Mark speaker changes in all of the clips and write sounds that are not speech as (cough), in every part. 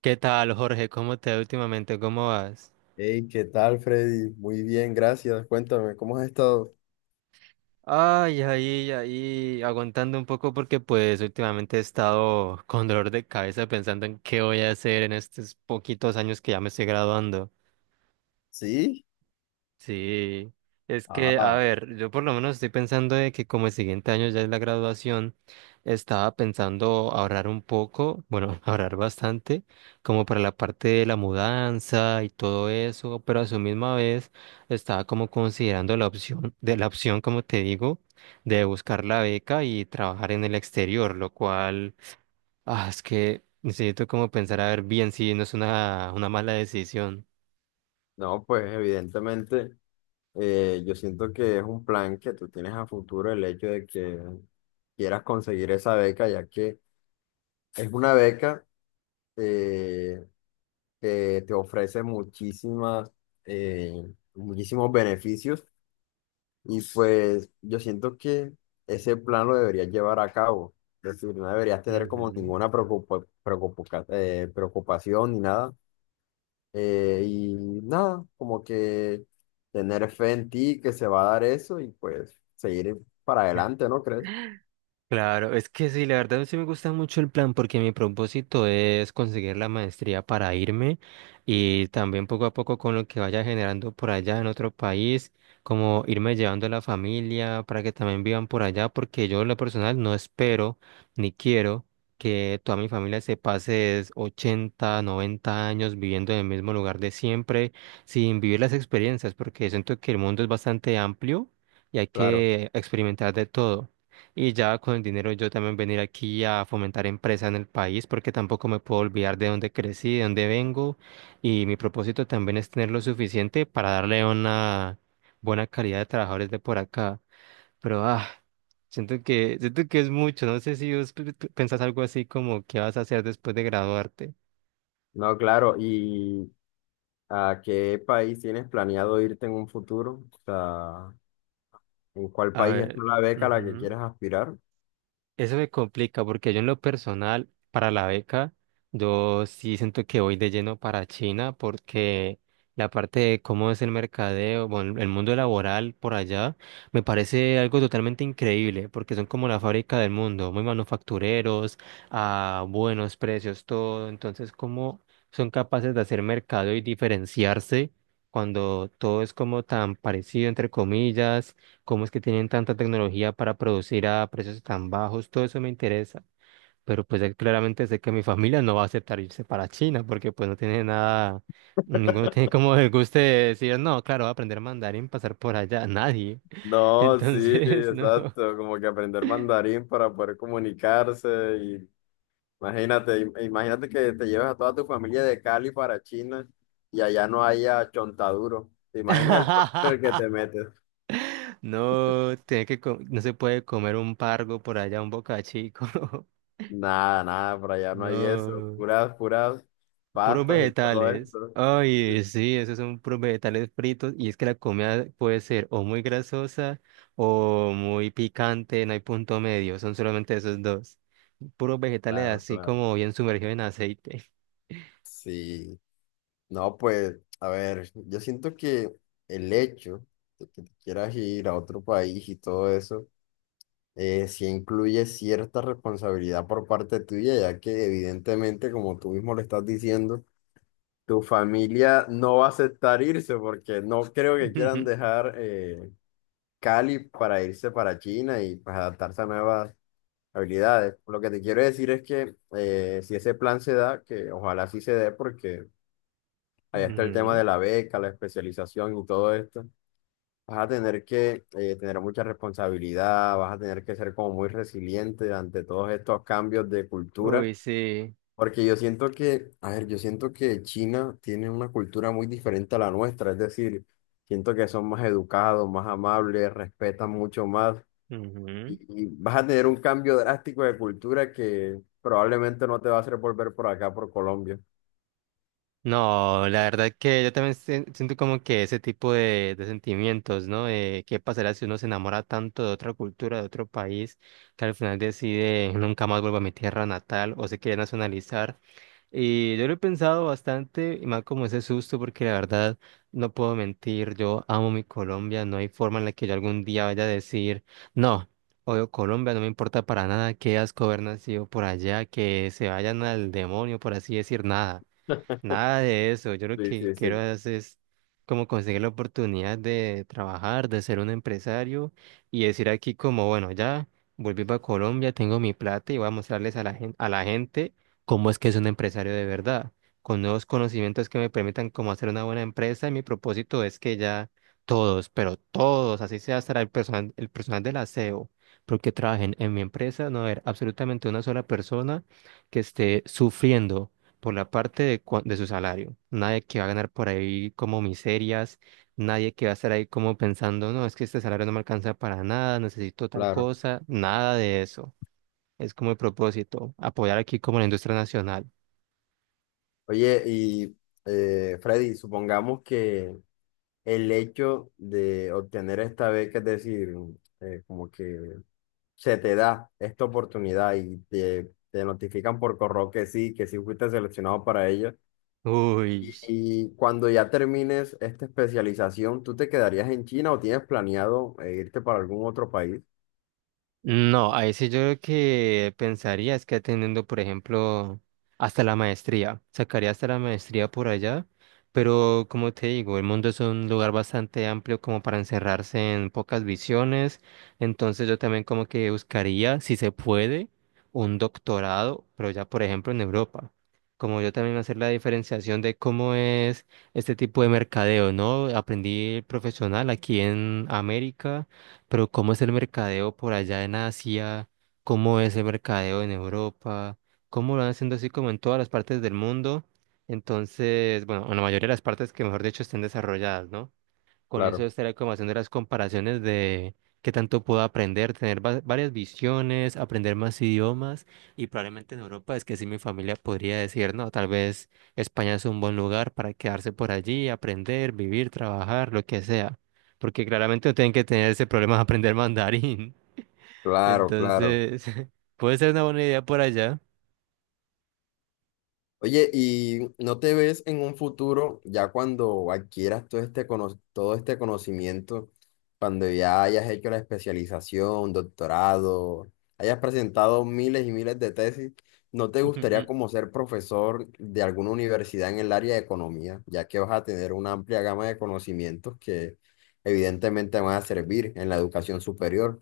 Speaker 1: ¿Qué tal, Jorge? ¿Cómo te va últimamente? ¿Cómo vas?
Speaker 2: Hey, ¿qué tal, Freddy? Muy bien, gracias. Cuéntame, ¿cómo has estado?
Speaker 1: Ay, ahí, aguantando un poco porque pues últimamente he estado con dolor de cabeza pensando en qué voy a hacer en estos poquitos años que ya me estoy graduando.
Speaker 2: ¿Sí?
Speaker 1: Sí, es que, a
Speaker 2: Ah,
Speaker 1: ver, yo por lo menos estoy pensando de que como el siguiente año ya es la graduación, estaba pensando ahorrar un poco, bueno, (laughs) ahorrar bastante, como para la parte de la mudanza y todo eso, pero a su misma vez estaba como considerando la opción, como te digo, de buscar la beca y trabajar en el exterior, lo cual, es que necesito como pensar a ver bien si no es una mala decisión.
Speaker 2: no, pues evidentemente yo siento que es un plan que tú tienes a futuro el hecho de que quieras conseguir esa beca, ya que es una beca eh, que te ofrece muchísimas, muchísimos beneficios. Y pues yo siento que ese plan lo deberías llevar a cabo. Es decir, no deberías tener como ninguna preocupación ni nada. Y nada, como que tener fe en ti que se va a dar eso y pues seguir para adelante, ¿no crees?
Speaker 1: Ujú. Claro, es que sí, la verdad sí me gusta mucho el plan porque mi propósito es conseguir la maestría para irme y también poco a poco con lo que vaya generando por allá en otro país, como irme llevando a la familia para que también vivan por allá, porque yo en lo personal no espero ni quiero que toda mi familia se pase es 80, 90 años viviendo en el mismo lugar de siempre sin vivir las experiencias, porque siento que el mundo es bastante amplio y hay
Speaker 2: Claro.
Speaker 1: que experimentar de todo. Y ya con el dinero yo también venir aquí a fomentar empresa en el país porque tampoco me puedo olvidar de dónde crecí, de dónde vengo. Y mi propósito también es tener lo suficiente para darle una buena calidad de trabajadores de por acá. Pero siento que es mucho. No sé si vos pensás algo así como qué vas a hacer después de graduarte.
Speaker 2: No, claro. ¿Y a qué país tienes planeado irte en un futuro? O sea, ¿en cuál
Speaker 1: A
Speaker 2: país es tú
Speaker 1: ver.
Speaker 2: la beca a la que quieres aspirar?
Speaker 1: Eso me complica porque yo en lo personal, para la beca, yo sí siento que voy de lleno para China porque la parte de cómo es el mercadeo, bueno, el mundo laboral por allá, me parece algo totalmente increíble porque son como la fábrica del mundo, muy manufactureros, a buenos precios, todo. Entonces, ¿cómo son capaces de hacer mercado y diferenciarse cuando todo es como tan parecido, entre comillas? ¿Cómo es que tienen tanta tecnología para producir a precios tan bajos? Todo eso me interesa. Pero pues claramente sé que mi familia no va a aceptar irse para China porque pues no tiene nada, ninguno (laughs) tiene
Speaker 2: (laughs)
Speaker 1: como el gusto de decir, no, claro, voy a aprender mandarín, pasar por allá, nadie. (laughs)
Speaker 2: No, sí,
Speaker 1: Entonces, no.
Speaker 2: exacto, como que aprender mandarín para poder comunicarse y imagínate que te lleves a toda tu familia de Cali para China y allá no haya chontaduro. ¿Te imaginas el problema en el que
Speaker 1: (laughs)
Speaker 2: te metes?
Speaker 1: No, tiene que no se puede comer un pargo por allá, un bocachico.
Speaker 2: Nada, nada, por
Speaker 1: (laughs)
Speaker 2: allá no hay eso,
Speaker 1: No.
Speaker 2: puras
Speaker 1: Puros
Speaker 2: pastas y todo
Speaker 1: vegetales.
Speaker 2: esto.
Speaker 1: Ay, sí, esos son puros vegetales fritos. Y es que la comida puede ser o muy grasosa o muy picante, no hay punto medio, son solamente esos dos. Puros vegetales
Speaker 2: Claro,
Speaker 1: así
Speaker 2: claro.
Speaker 1: como bien sumergidos en aceite.
Speaker 2: Sí, no, pues, a ver, yo siento que el hecho de que te quieras ir a otro país y todo eso, sí incluye cierta responsabilidad por parte tuya, ya que evidentemente, como tú mismo le estás diciendo, tu familia no va a aceptar irse porque no creo que
Speaker 1: (laughs)
Speaker 2: quieran dejar, Cali, para irse para China y pues adaptarse a nuevas habilidades. Lo que te quiero decir es que, si ese plan se da, que ojalá sí se dé porque ahí está el tema
Speaker 1: Ujú.
Speaker 2: de la beca, la especialización y todo esto. Vas a tener que, tener mucha responsabilidad, vas a tener que ser como muy resiliente ante todos estos cambios de cultura,
Speaker 1: Uy, sí.
Speaker 2: porque yo siento que, a ver, yo siento que China tiene una cultura muy diferente a la nuestra, es decir, siento que son más educados, más amables, respetan mucho más,
Speaker 1: Ujú.
Speaker 2: y vas a tener un cambio drástico de cultura que probablemente no te va a hacer volver por acá, por Colombia.
Speaker 1: No, la verdad que yo también siento como que ese tipo de sentimientos, ¿no? ¿Qué pasará si uno se enamora tanto de otra cultura, de otro país, que al final decide nunca más vuelvo a mi tierra natal o se quiere nacionalizar? Y yo lo he pensado bastante, y más como ese susto, porque la verdad no puedo mentir, yo amo mi Colombia, no hay forma en la que yo algún día vaya a decir, no, odio Colombia, no me importa para nada, qué asco haber nacido por allá, que se vayan al demonio, por así decir, nada.
Speaker 2: (laughs)
Speaker 1: Nada de eso. Yo lo
Speaker 2: Sí,
Speaker 1: que
Speaker 2: sí,
Speaker 1: quiero
Speaker 2: sí.
Speaker 1: hacer es como conseguir la oportunidad de trabajar, de ser un empresario y decir aquí como, bueno, ya volví para Colombia, tengo mi plata y voy a mostrarles a la gente cómo es que es un empresario de verdad, con nuevos conocimientos que me permitan cómo hacer una buena empresa. Y mi propósito es que ya todos, pero todos, así sea hasta el personal del aseo, porque trabajen en mi empresa, no haber absolutamente una sola persona que esté sufriendo por la parte de, de su salario. Nadie que va a ganar por ahí como miserias, nadie que va a estar ahí como pensando, no, es que este salario no me alcanza para nada, necesito tal
Speaker 2: Claro.
Speaker 1: cosa, nada de eso. Es como el propósito, apoyar aquí como la industria nacional.
Speaker 2: Oye, y Freddy, supongamos que el hecho de obtener esta beca, es decir, como que se te da esta oportunidad y te notifican por correo que sí fuiste seleccionado para ella.
Speaker 1: Uy.
Speaker 2: Y cuando ya termines esta especialización, ¿tú te quedarías en China o tienes planeado irte para algún otro país?
Speaker 1: No, ahí sí yo lo que pensaría es que atendiendo, por ejemplo, hasta la maestría, sacaría hasta la maestría por allá, pero como te digo, el mundo es un lugar bastante amplio como para encerrarse en pocas visiones, entonces yo también como que buscaría, si se puede, un doctorado, pero ya por ejemplo en Europa. Como yo también hacer la diferenciación de cómo es este tipo de mercadeo, ¿no? Aprendí profesional aquí en América, pero ¿cómo es el mercadeo por allá en Asia? ¿Cómo es el mercadeo en Europa? ¿Cómo lo van haciendo así como en todas las partes del mundo? Entonces, bueno, en la mayoría de las partes que mejor dicho estén desarrolladas, ¿no? Con eso
Speaker 2: Claro,
Speaker 1: estaría como haciendo las comparaciones de qué tanto puedo aprender, tener varias visiones, aprender más idiomas, y probablemente en Europa es que sí mi familia podría decir, no, tal vez España es un buen lugar para quedarse por allí, aprender, vivir, trabajar, lo que sea, porque claramente no tienen que tener ese problema de aprender mandarín. (laughs)
Speaker 2: claro, claro.
Speaker 1: Entonces, (laughs) puede ser una buena idea por allá.
Speaker 2: Oye, ¿y no te ves en un futuro, ya cuando adquieras todo todo este conocimiento, cuando ya hayas hecho la especialización, doctorado, hayas presentado miles y miles de tesis, no te gustaría
Speaker 1: (laughs)
Speaker 2: como ser profesor de alguna universidad en el área de economía, ya que vas a tener una amplia gama de conocimientos que evidentemente van a servir en la educación superior?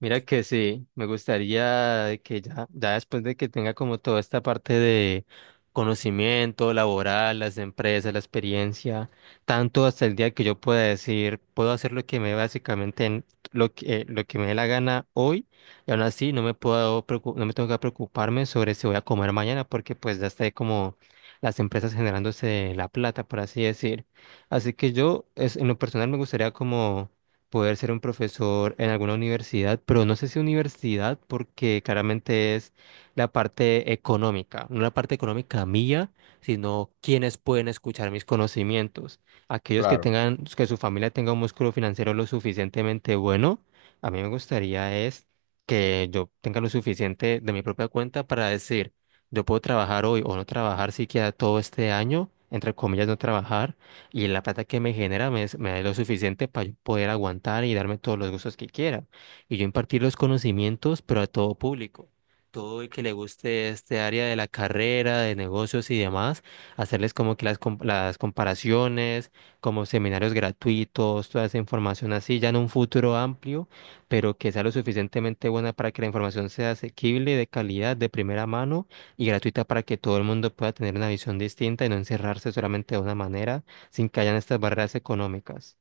Speaker 1: Mira que sí, me gustaría que ya, ya después de que tenga como toda esta parte de conocimiento laboral, las empresas, la experiencia, tanto hasta el día que yo pueda decir, puedo hacer lo que me lo que me dé la gana hoy, y aún así no me puedo no me tengo que preocuparme sobre si voy a comer mañana, porque pues ya está como las empresas generándose la plata, por así decir. Así que yo, es, en lo personal me gustaría como poder ser un profesor en alguna universidad, pero no sé si universidad porque claramente es la parte económica, no la parte económica mía, sino quienes pueden escuchar mis conocimientos. Aquellos que
Speaker 2: Claro,
Speaker 1: tengan, que su familia tenga un músculo financiero lo suficientemente bueno, a mí me gustaría es que yo tenga lo suficiente de mi propia cuenta para decir, yo puedo trabajar hoy o no trabajar siquiera todo este año, entre comillas, no trabajar, y la plata que me genera me, me da lo suficiente para poder aguantar y darme todos los gustos que quiera. Y yo impartir los conocimientos, pero a todo público. Todo el que le guste este área de la carrera, de negocios y demás, hacerles como que las, las comparaciones, como seminarios gratuitos, toda esa información así, ya en un futuro amplio, pero que sea lo suficientemente buena para que la información sea asequible, de calidad, de primera mano y gratuita para que todo el mundo pueda tener una visión distinta y no encerrarse solamente de una manera sin que hayan estas barreras económicas.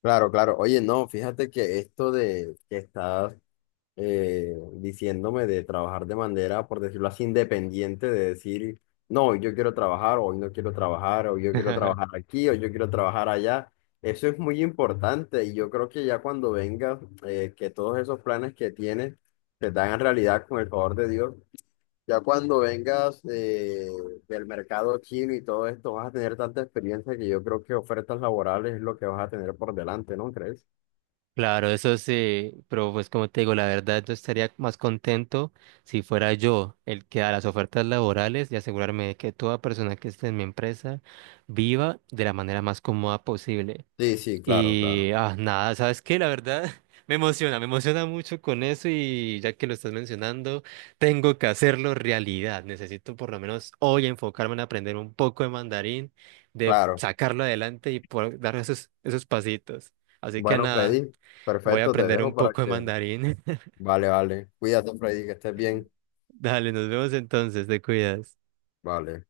Speaker 2: claro, claro. Oye, no, fíjate que esto de que estás, diciéndome de trabajar de manera, por decirlo así, independiente, de decir, no, hoy yo quiero trabajar, hoy no quiero trabajar, hoy yo quiero trabajar
Speaker 1: (laughs)
Speaker 2: aquí, hoy yo quiero trabajar allá. Eso es muy importante y yo creo que ya cuando vengas, que todos esos planes que tienes se te hagan realidad con el favor de Dios. Ya cuando vengas, del mercado chino y todo esto, vas a tener tanta experiencia que yo creo que ofertas laborales es lo que vas a tener por delante, ¿no crees?
Speaker 1: Claro, eso sí, pero pues como te digo, la verdad yo estaría más contento si fuera yo el que da las ofertas laborales y asegurarme de que toda persona que esté en mi empresa viva de la manera más cómoda posible.
Speaker 2: Sí, sí, claro,
Speaker 1: Y
Speaker 2: claro.
Speaker 1: nada, ¿sabes qué? La verdad (laughs) me emociona mucho con eso, y ya que lo estás mencionando, tengo que hacerlo realidad. Necesito por lo menos hoy enfocarme en aprender un poco de mandarín, de
Speaker 2: Claro.
Speaker 1: sacarlo adelante y poder dar esos, esos pasitos. Así que
Speaker 2: Bueno,
Speaker 1: nada,
Speaker 2: Freddy,
Speaker 1: voy a
Speaker 2: perfecto, te
Speaker 1: aprender un
Speaker 2: dejo para
Speaker 1: poco de
Speaker 2: que...
Speaker 1: mandarín. (laughs)
Speaker 2: Vale, vale. Cuídate, Freddy, que estés bien.
Speaker 1: Dale, nos vemos entonces, te cuidas.
Speaker 2: Vale.